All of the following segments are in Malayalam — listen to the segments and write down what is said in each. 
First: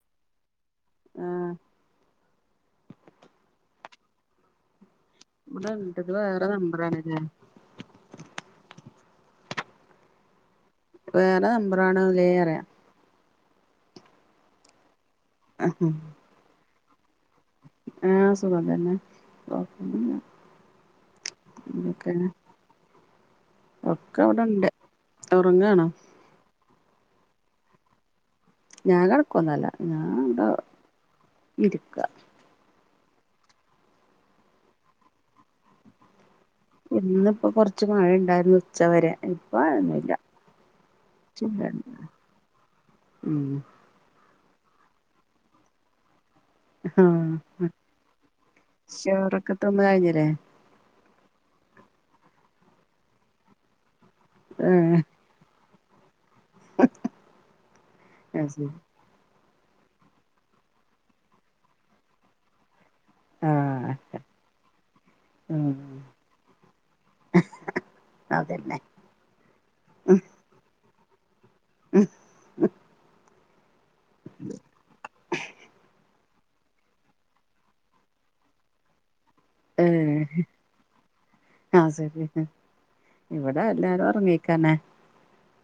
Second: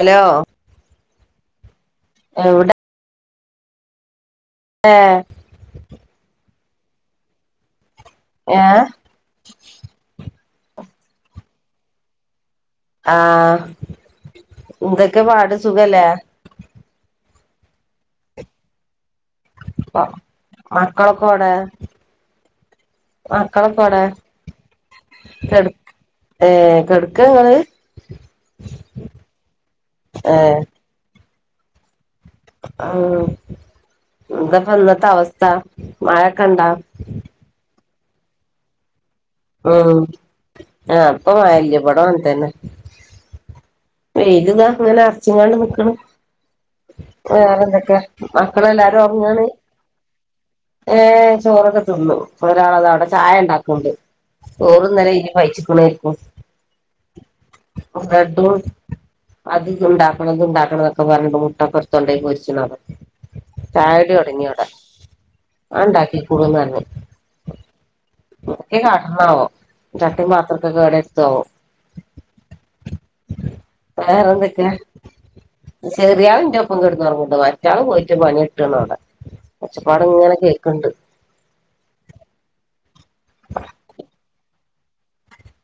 ഹലോ ആഹ് എവിടെ ഏ ഇവിടെ വീട്ടക്ക് വേറെ നമ്പറാണ് ഏ വേറെ നമ്പറാണല്ലേ അറിയാം ആ ഇതൊക്കെ പാട് സുഖല്ലേ ആ സുഖം തന്നെ അ കൊഴപ്പൊന്നുല്ല മക്കളൊക്കെ എവിടെ എന്തൊക്കെയാണ് മക്കളൊക്കെ എവടെ ഒക്കെ ഇവിടെണ്ട് ഉറങ്ങാണോ കിടക്കാങ്ങള് ഞാൻ കിടക്കുന്നല്ല ഞാൻ [unintelligible] ഇരിക്ക ആ എന്തപ്പെ ഇന്നത്തവസ്ഥ മഴ ഇന്നിപ്പോ കൊറച്ച് മഴ ഉണ്ടായിരുന്നു ഉച്ചവരെ ഇപ്പ ഉം മഴയൊന്നുല്ല ആ ഇപ്പ മഴയില്ല ഇവട [unintelligible] ഉം ഇതാ അങ്ങനെ അറച്ചിങ്ങാണ്ട് നിക്കണ് ആഹ് വേറെയെന്തൊക്കെ മക്കളെല്ലാരും ഉറങ്ങുവാണ് ചോറൊക്കെ തിന്ന് കഴിഞ്ഞില്ലേ ഏയ് ചോറൊക്കെതിന്നു ഒരാളാതാ യവിടെ ചായ ഉണ്ടാക്കുന്നുണ്ട് ചോറും, ഏഹ് കറിയു [unintelligible] മിനിവൈകി ഉണ്ടായിട്ടോ അത് ശരി അതുണ്ടാക്കണമിതുണ്ടാക്കണമെന്നൊക്കെ പറഞ്ഞിട്ട് മുട്ട പൊരിച്ചതുണ്ടേൽ, പെരിക്കണം ആഹ് ചായകുടി തൊടങ്ങി അവിടെ ഉം അവനുണ്ടാക്കിക്കോളുംയെന്നു പറഞ്ഞു അത് തന്നെ എന്നാ ഓഹ് ചട്ടി പാത്രത്തിന്റെ കടേലെടുക്കുമോ ആവോ ഉ [unintelligible] വേറെന്തൊക്കെയാ വിശേ ചെറിയാള് ഇൻ്റൊപ്പം കെടന്നൊറങ്ങ്ന്ന്ണ്ട് മറ്റേയാള് പോയിട്ട് പണി കെട്ടാണവിടെ ഏഹ് ആ സെരി ഇവിടെ എല്ലാരും ഒറങ്ങീക്കന്നെ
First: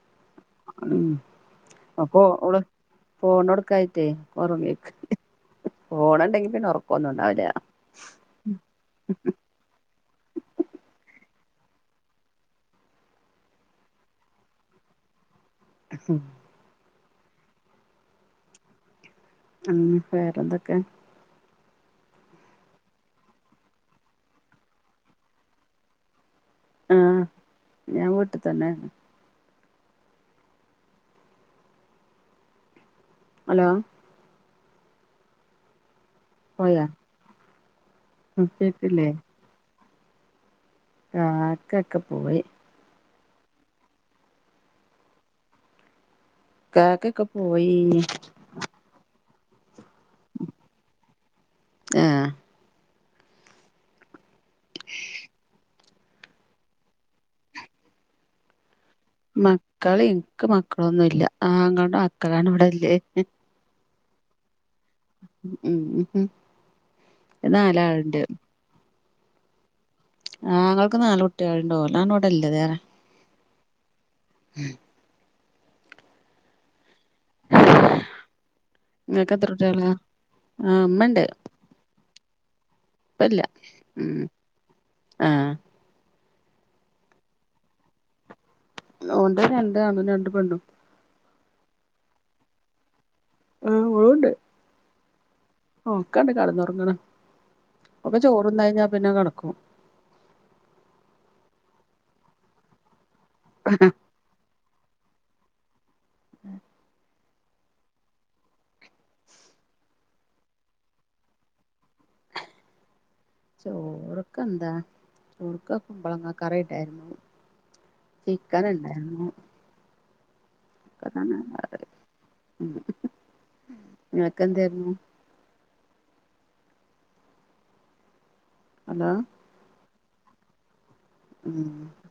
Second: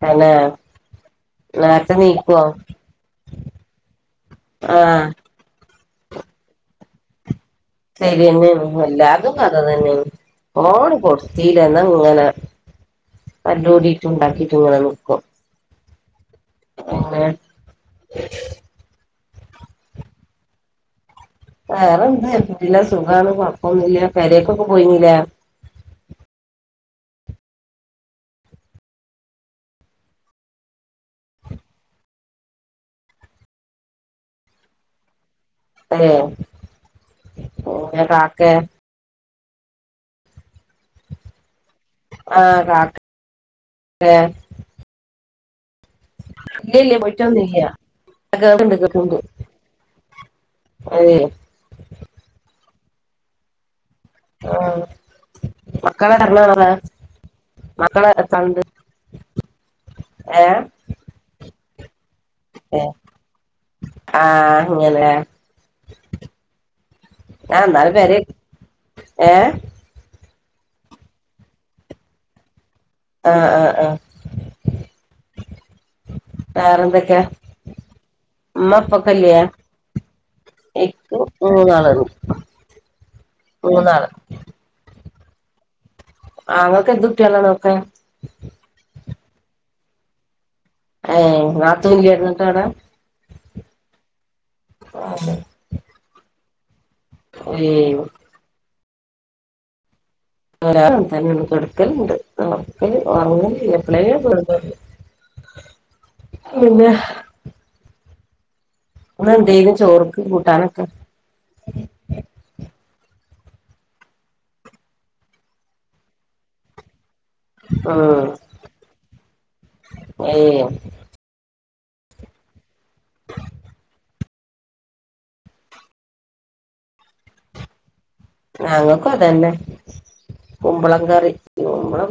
തന്നെ ഉം നേരത്തെ ഒക്കെ നീക്കോ ഓള് ഫോണ് കൊടുക്കായിറ്റേ ഒറങ്ങിക്കാ ആഹ് ഫോണ് ഇണ്ടെങ്കി പിന്നെ ഒറക്കൊന്നുണ്ടാവില്ല. ശരിതന്നെയാണ്, എല്ലാരതും കഥ ഇതെന്നെയാണ് ഫോണ് കൊടുത്തീല ഇന്നാ ഇങ്ങനെ തല്ല് കൂടീട്ടും ഇണ്ടാക്കീറ്റും ഇങ്ങനെ നിക്കും. അതെ ഉം... വേറെന്തൊക്കെ വേറെന്ത്, സുഖാണ് കൊഴപ്പൊന്നില്ല, കരൊക്കൊക്കെ പോയിരുന്നില്ലേ ആ.. ഞാൻവീട്ടിൽ തന്നെ ഹലോ പോയാ കാക്കയെ കേക്കില്ലേ ആ, കാക്കയൊക്കെ പോയി ഏ.. ഇല്ലില്ല. കാക്കയൊക്കെ പോയിട്ടൊന്നു [inaudible] പോയി മില്ല കേണ്ട് അതെ ആഹ് ആ.. മക്കളെ ഇറങ്ങാറാമക്കളെക്കണ്ട് മക്കൾ, എനിക്ക് മക്കളൊന്നുമില്ല ആങ്ങളയുടെ ഏ മക്കളാണിവിടല്ലേ ആ ഉം ഉം അങ്ങനെഞാൻ നാല് പേരെ നാലാളുണ്ട് ഏ ആങ്ങളക്ക് നാല് കുട്ടികളുണ്ട്. ഒരാളിവിടെയില്ല, ദേ വകല്ലോടല്ലേതേറെ ആഹ്. ആ. ആ. വേറെയെന്തൊക്കെയാ നമ്മകൊക്കെയില്ലേ നിങ്ങൾക്ക് എത്ര കുട്ടികളാ ആഹ് [inaudible] ഇപ്പമില്ല ഉം... ആ.. അങ്ങളക്കെന്തുകുട്ടികളാണുഒക്കെ ഉണ്ട്‌. രണ്ടാണുംരണ്ടുപെണും ഏ.. നാത്തൂനില്ലായിരുന്നു ഇത്തവണ ആ... ഉണ്ട് ഓ, കണ്ടോ കിടന്നുറങ്ങണേ, ഏ അപ്പം ചോറുണ്ടുകഴിഞ്ഞാ പിന്നെ കിടക്കും. തന്നെയടുക്കലുണ്ട് ക്ക ഉഓർങ്ങ എപ്പഴ [inaudible] പിന്നെ ഇന്ന് എന്തേലും ചോറും കൂട്ടാനുമൊക്കെ ചോറൊക്ക എന്താ ചോറുക്ക കുമ്പളങ്ങ കറിയുണ്ടായിരുന്നു ഉം ചിക്കൻ ഉണ്ടാരുന്നു [unintelligible] ഉം നിനക്കെന്തേരുന്നു ഹലോ ഞങ്ങൾക്കും അതന്നെ കുമ്പളം കറി ഉം കുമ്പളം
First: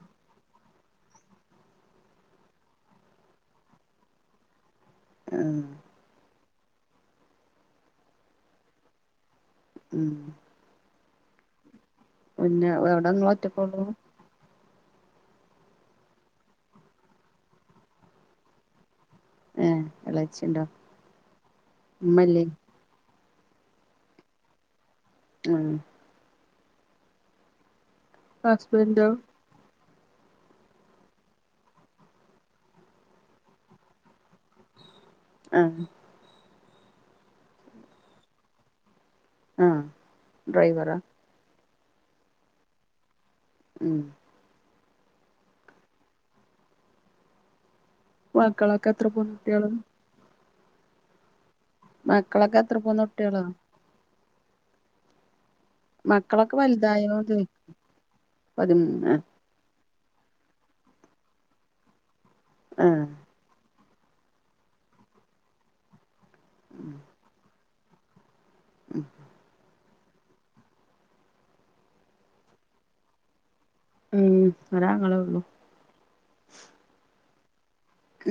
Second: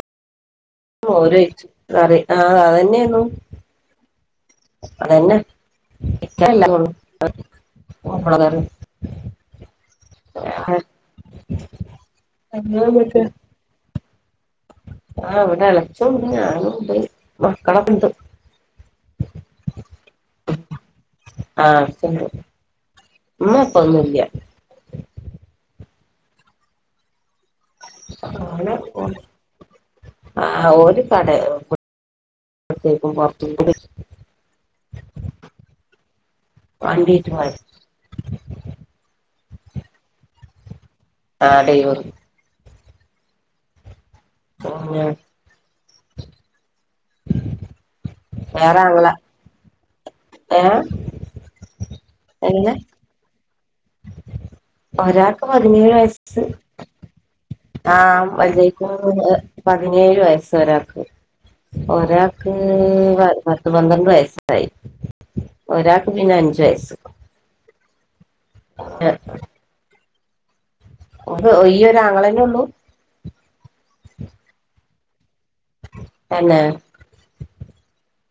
മോരൊയിച്ച് കറി ആഹ് അതന്നെന്നു അതന്നെ ഉം [unintelligible] കുമ്പളം കറി ഉം [unintelligible] പിന്നെ എവിടങ്ങള് ഒറ്റക്കുള്ളൂ ആ അവിടെ എളേച്ചോണ്ട് ഞാനും പോയി മക്കളാത്തുണ്ട് ഏയ് എളേച്ചി ഉണ്ടേ ആഹ് എളച്ചണ്ട് ഉമ്മ ഇല്ലേ ഉമ്മ ഇപ്പൊന്നുല്ല്യാ ഉം ഹസ്ബൻടോ ആ ഒരു കടേ കു അകത്തേക്കും പത്തി കുടി ആ വാണ്ടീറ്റും വ ആഹ് ഡ്രൈവറാ? ആഹ് ഡൈവറ് ഉം പോ കുഞ്ഞാ വേറെ മക്കളൊക്ക എത്ര ആങ്ങള പോന്ന കുട്ട്യേളാ? [unintelligible] മക്കളൊക്കെ അത്ര പോന്ന കുട്ടികളാ? ഒരാക്ക് ഇപ്പം പതിനേഴ് വയസ്സ് മക്കളൊക്കെ വലുതായോന്ന് ആഹ് പതിമൂന്ന് [unintelligible] പതിനേഴ് വയസ്സൊരാക്ക് ഒരാക്ക് ആഹ് പ പത്ത് പത്ത് പന്ത്രണ്ട് വയസ്സായി ഒരാൾക്ക് പിന്നെ അഞ്ചു ഉം വയസ്സ് [unintelligible] ഈ ഒരാങ്ങളന്നെ ഉള്ളൂ ങ്ങളെ ഉള്ളൂ തന്നെ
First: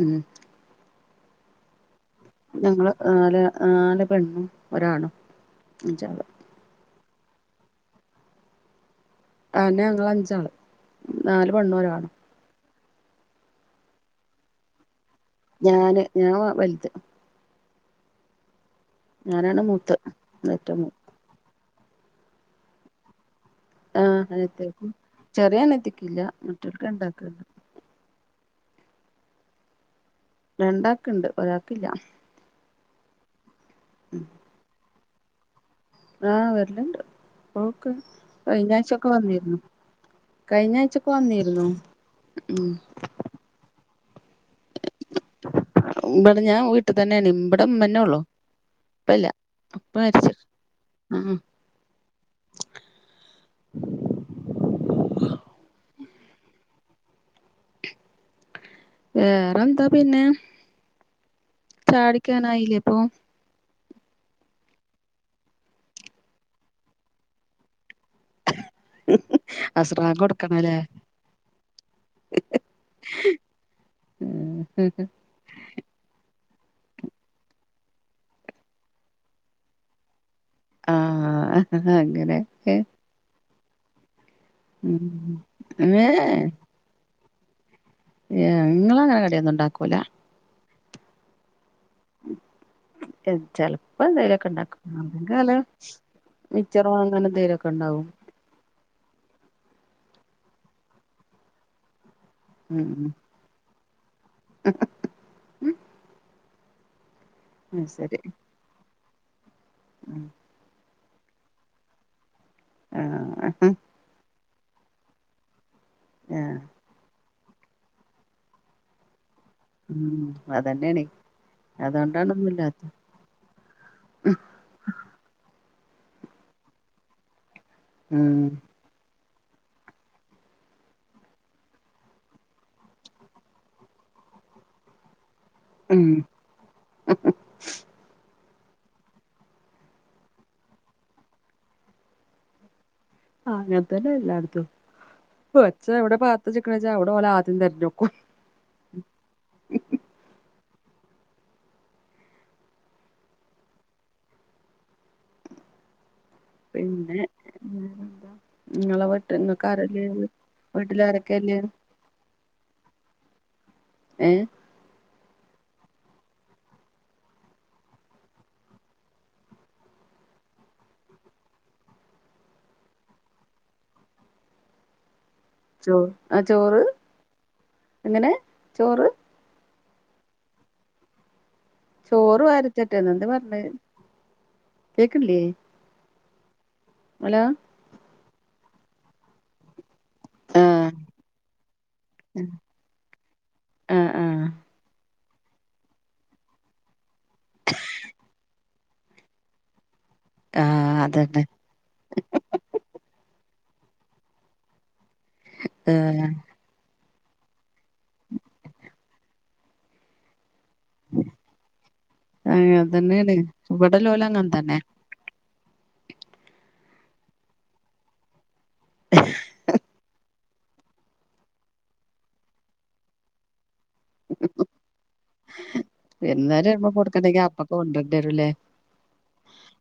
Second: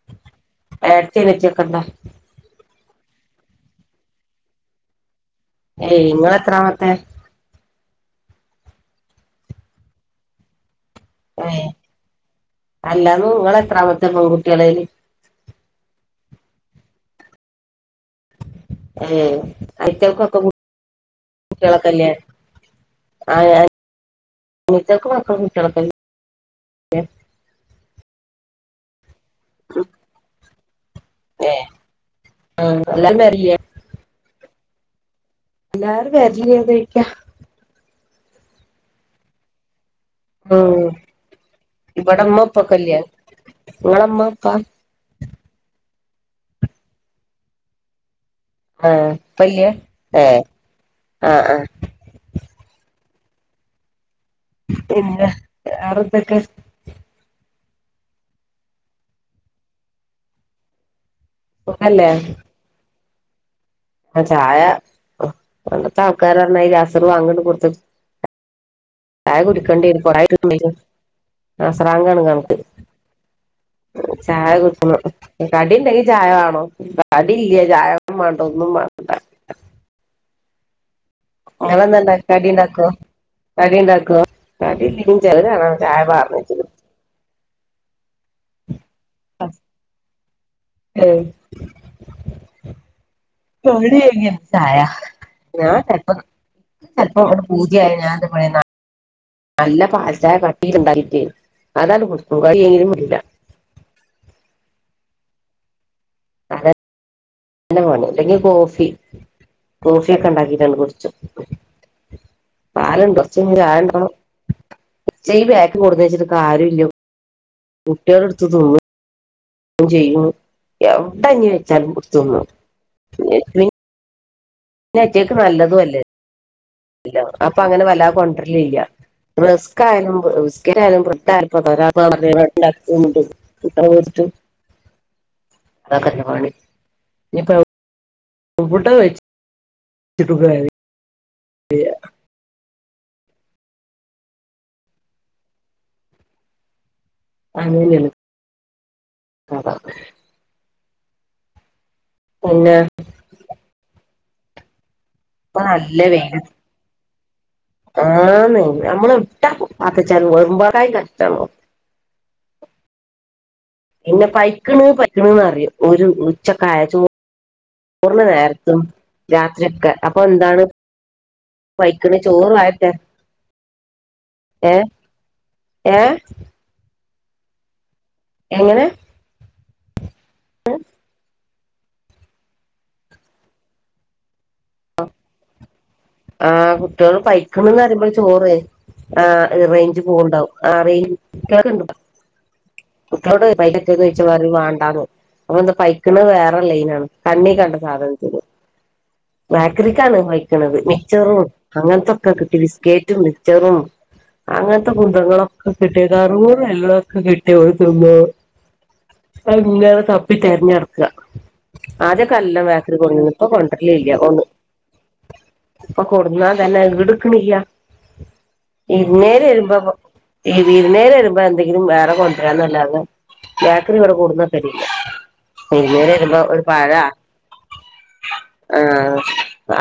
ഉം ഏടത്തി അനിയത്തി ഒക്കെ ഇണ്ട് ഞങ്ങള് നാല് നാല് പെണ്ണും ഒരാണും ഏയ് അഞ്ചാള് ഇങ്ങള് എത്രാമത്തെ അയ്ന്നെ ഞങ്ങള് അഞ്ചാള് നാല് പെണ്ണും ഒരാണും അല്ലാന്നു നിങ്ങളെത്രാമത്തെ പെൺകുട്ടിയാളെയ്ല് ഞാന് ഞാൻ വലുത് ഏയ് ഞാനാണ് മൂത്ത് അയ്റ്റങ്ങൾക്കൊക്കെ കു ഏറ്റവും കുട്ടികളൊക്ക ഇല്ലേ ആഹ് അനിയത്തിയാക്കും മക്കളും ചെറിയ കുട്ടികളൊക്കെല്ലേ അനിയത്തിക്കില്ല മറ്റോൽക്ക് രണ്ടാക്ക് ഉള്ളൂ ആഹ് രണ്ടാക്ക്ണ്ട് ഒരാക്കില്ല എല്ലാരും വരില്ലേ എല്ലാരും ആഹ് വരില്ലേ വരിലണ്ട് ചോയിക്കാ പോക്ക് കഴിഞ്ഞാഴ്ചൊക്കെ വന്നിരുന്നു ഉം കഴിഞ്ഞാഴ്ചൊക്കെ വന്നിരുന്നു ഉം നിങ്ങളെ ഉമ്മ ഉപ്പാ ഇവിടെ ഞാൻ വീട്ടി തന്നെയാണ് ഇബ്ടെ ഇമ്മന്നേള്ളൂ ആഹ് ഇപ്പല്ലാ ഇപ്പല്ല്യ ഇ പ്പ മരിച്ചു ഏഹ് ഉം ആഹ് ആഹ് പിന്ന വേറെ എന്തെക്കെ വേറെന്താ പിന്നെ ചായ സുഖല്ലേ കുടിക്കാനായില്ലേ ഇപ്പൊ ആ ചായ പണ്ടത്തെ ആൾക്കാർ പറഞമാതിരി അസർ വാങ്ക്ണ് കൊടുത്ത് ചായ കുടിക്കണ്ടി വരും അസ്റാങ്ക് കുറേയി കൊടുക്കണല്ലേ [unintelligible] അസ്റാങ്കാണ് കണക്ക് ചായ കുടിക്കുന്നു കടീണ്ടെങ്കി ചായ വേണം കടീല്ലേ ചായേം വേണ്ട ഒന്നും വേണ്ട. ആ ഇങ്ങളെന്താണ്ടാക്ക അങ്ങനെ ഏ കടീണ്ടാക്കോ കടീണ്ടാക്കോ? കടീല്ലെങ്കിലും ചെല നേരം ചായ പകർന്ന് വെച്ചേക്കണ്‌ ഏഹ് ഇങ്ങളങ്ങനെ കടിയൊന്നും ഇണ്ടാക്കൂലാ. ഏയ്‌ ചെലപ്പ എന്തെങ്കിലുവൊക്ക ചായ ഇണ്ടാക്കും അല്ലെങ്കി വെല്ല ഞാൻ ചെലപ്പോ മിച്ചറോ ചെലപ്പോ ഇവിടെ അങ്ങനെന്തേലൊക്കെ പൂതിയായ ഇണ്ടാവും. ഞാൻ എന്താ പറയാ നല്ല പാൽച്ചായ കട്ടി ഇണ്ടാക്കീട്ട് അതങ്ങട് [unintelligible] ഇം [unintelligible] ഇല്ലെങ്കി കോഫി കോഫി ഒക്കെ എണ്ടാക്കിട്ടങ്ങട് കുടിച്ചും. പാലൊണ്ട് കൊറച്ചയ്ഞ്ഞ് ആഹ് ചായ ഇടണം. [unintelligible] കൊണ്ടന്ന് വെച്ചിട്ട് ആഹ് കാര്യോല്ല കുട്ട്യാള് എടുത്തു തിന്നും. ചെയ്യും ഉം അതന്നെയാണേ എവ്ടെങ്കിലും വെച്ചാലും അതുകൊണ്ടാണൊന്നുമില്ലാത്ത [unintelligible] [unintelligible] നല്ലതു അ ല്ല അപ്പൊ അങ്ങനെ വല്ലാതെ ഉം കൊണ്ടരലില്ല. റസ്ക്കായാലും ബിസ്ക്കറ്റ് ആയാലും ബ്രഡ് ആയാലും [unintelligible] ഉം അതന്നെ പണി ഇനിപ്പൊ ഫുഡ്ഡ് ‌ കഴിച് [unintelligible] [unintelligible] ആഹ് അങ്ങനെ തന്നെ എല്ലാടത്തും കൊച്ചെവിടെ പാത്ത്ച്ച്ക്കണെ ച്ചാ അവിടോൻ ആദ്യം തെരഞ്ഞോക്കും. അങ്ങനെയാണ് കഥ പിന്നേ ഇപ്പൊ നല്ല വെയില് പിന്നെ വേറെന്താ ആന്ന് നിങ്ങളെ നമ്മള് വീട്ട് ട്ട നിങ്ങക്ക് ആരല്ലേ ഉള്ളെ വീട്ടില് [unintelligible] ആരൊക്കെയില്ലേ പിന്നെ ഏഹ് പൈക്ണ് പൈക്ക്ണ്ന്നറിം ഒരു ഉച്ചക്കായ ചോ റ്‌ന് നേരത്തും രാത്രൊക്കെ അപ്പൊ ന്താണ്? പൈക്കിണ് ചോറാഅട്ടെ ഏഹ് ചോ ആ ചോറ് എങ്ങനെ എങ്ങനെ ചോറ് ചോറ് വരിത്തരട്ടേ ന്നോ എന്താ പർഞ്ഞേ കേക്ക്ണില്ലേ ആ കുട്ട്യേള് പൈക്ണ് ന്നറിംമ്പള് ചോറെ ആഹ് റൈഞ്ച് പോവ്ണ്ടാവും ആ ആഹ് റൈഞ്ച് [unintelligible] കുട്ട്യളോട് [unintelligible] ആഹ് ചോയ്ച്ച ആഹ് പറിം വാണ്ടാ ന്ന് അപ്പന്താ പൈക്ക്ണ് വേറെ ലൈനാണ് കണ്ണി കണ്ട സാധൻത്തിന് ബാക്കറി ട്ടാണ് പൈക്ക്ണത് ആഹ് മിച്ചറും അതന്നെ അങ്ങൻത്തൊക്കെ കിട്ടി ബിസ്കേറ്റും മിക്ച്ചറും അങ്ങൻത്തൊ ഫുഡുകളൊക്കെ കിട്ടി കറുമുറു അല്ലോം ക്കെ കിട്ടി ഓല് തിന്നോം അങ്ങനെ തപ്പിതെര ഞ്ഞട്ക്ക ആദ്യക്കല്ലോം വേക്കറി കൊടന്നീനു ഇപ്പോ കൊണ്ട്ര ടലോലങ്ങൻ തന്നെ അപ്പൊ കൊടുന്നാ തന്നെ ഈട്ക്ക്ണില്ല. വിര്ന്നേരെരുമ്പം കൊ വിരുന്ന്കാര് വരുമ്പോ എന്തെങ്കിലും വേറെ കൊണ്ടുവരാന്നല്ലന്ന് ക്കറി വടെ കൊട്ന്നക്കലില്ല വിര്ന്നേരെരുമ്പം ഒരു വിരുന്നാര് പഴ വരുമ്പോ കൊടുക്കണ്ടെങ്കി അപ്പൊക്കെ കൊണ്ടരണ്ടിവരുല്ലേ ആഹ്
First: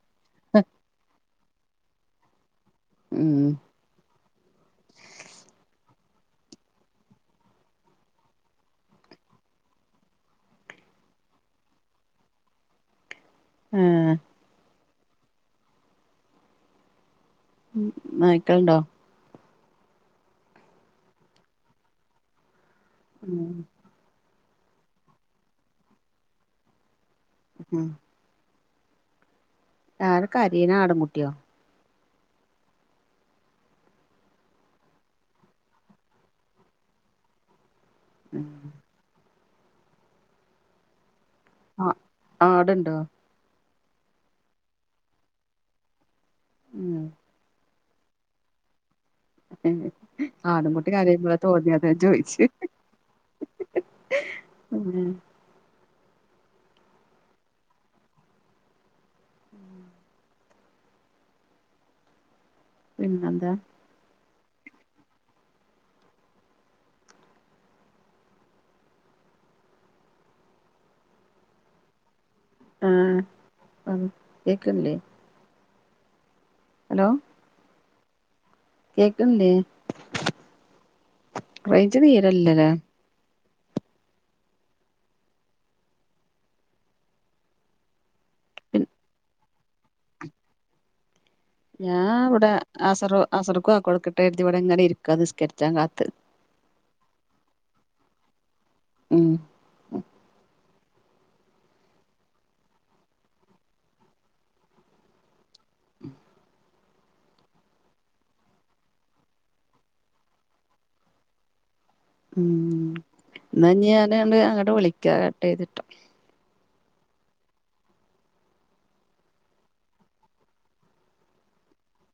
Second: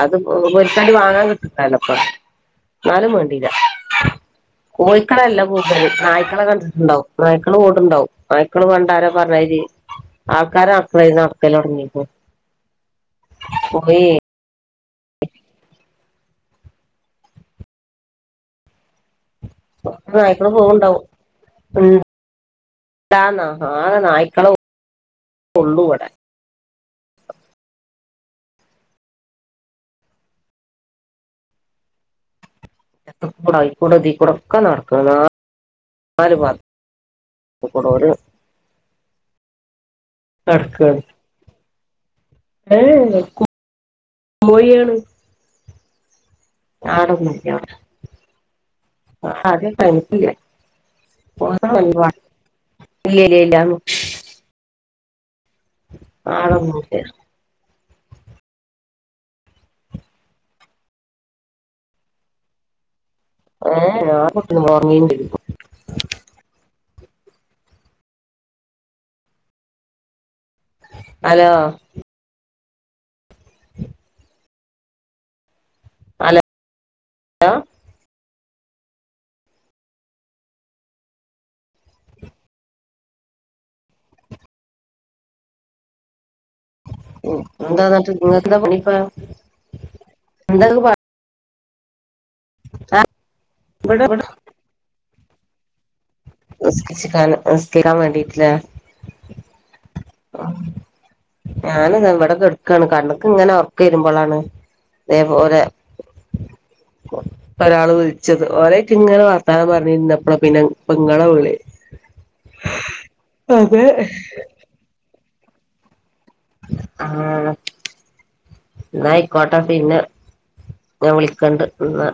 അത് ഒൽക്കേണ്ടി വാങ്ങാൻ [unintelligible] ന്നാലും വേണ്ടില്ല ഉം കോയിക്കളല്ല കൂട്തല് നായ്ക്കളെ കണ്ട്ട്ട്ണ്ടാവും നായ്ക്കള് കൂട്ണ്ടാവും നായ്ക്കള് പണ്ടാരോ പർഞ്ഞയ് രി ആൾക്കാര് നട്ക്കണയ്രി നട്‌ക്കലൊട്ങ്ങി ക്ക്. [unintelligible] ഉം നായ്ക്കൾ ഉണ്ടോ? നായ്ക്കളെ പോവുണ്ടാവും ഉം. ട്ട് ആണ് ഉം ആകെ നായ്ക്കളെ ഉള്ളു ഇവിടെ. ഉം ആരാ കരയണെ ആടിൻകുട്ടിയോ? അപ്പുറത്തെ കൂടെ അതിക്കൂടെ ഇതിക്കൂടെ ഒക്കെ നടക്കണ് ആകെ നാല്. [unintelligible] നടക്കാണ്. ആഹ് ആടുണ്ടോ ഏഹ് കു കോഴിയാണ്. ഉം ആട് ഒന്നും ഇല്ല അവിടെ. ആട് അവിടെ തനിച്ചല്ലേ. ആടുംകുട്ടി കരയുമ്പളാ തോന്നിയത് ഞാൻ [unintelligible] ചോയിച്ച് ഇല്ലേ ഇല്ലാന്ന്. ഉം ആട് ഒന്നുമില്ല. പിന്നെന്താ ഏഹ്. [unintelligible] ഹലോ ആഹ് ഉം കേക്കുന്നില്ലേ ഹലോ ഹലോ കേക്കുന്നില്ലേ, റെഞ്ച് തീരെ ഇല്ലല്ലേ. എന്നിട്ട് അങ്ങോട്ട് നിങ്ങൾക്ക് എന്താ [unintelligible] എന്താ നിങ്ങൾക്ക് പ ഞാൻ ഇവിടെ ആഹ് അസറ് അസറ്ക്ക് വാങ്ക് കൊടുക്കട്ടെ എടുത്ത് ഇവിടെ ഇങ്ങനെ ഇരിക്കാ നിസ്കരിച്ചാൻ കാത്ത്. നിസ്കരിക്കാൻ വേണ്ടിയിട്ടല്ലേ. ഉം ഞാന് ഇതേ ഇവിടെ കിടക്കാണ്, കണ്ണക്ക് ഇങ്ങനെ ഉറക്കം വരുമ്പോളാണ് ഇതേപോലെ. ഒരാള് വിളിച്ചത് ഓലേയ്റ്റ്ങ്ങനെ വർത്താനം പറഞ്ഞിരുന്നപ്പള പിന്നെ പ്പ ഇങ്ങളെ വിളി ഉം അതെ ഇന്നാഞ്ഞ് ഞാന് ആണ്ട് അങ്ങട്ട് വിളിക്ക കട്ട് ചെയ്തിട്ട് ആഹ് ഇന്നായ്ക്കോട്ടെ പിന്നെ ഞാൻ വിളിക്കണ്ട് ഇന്ന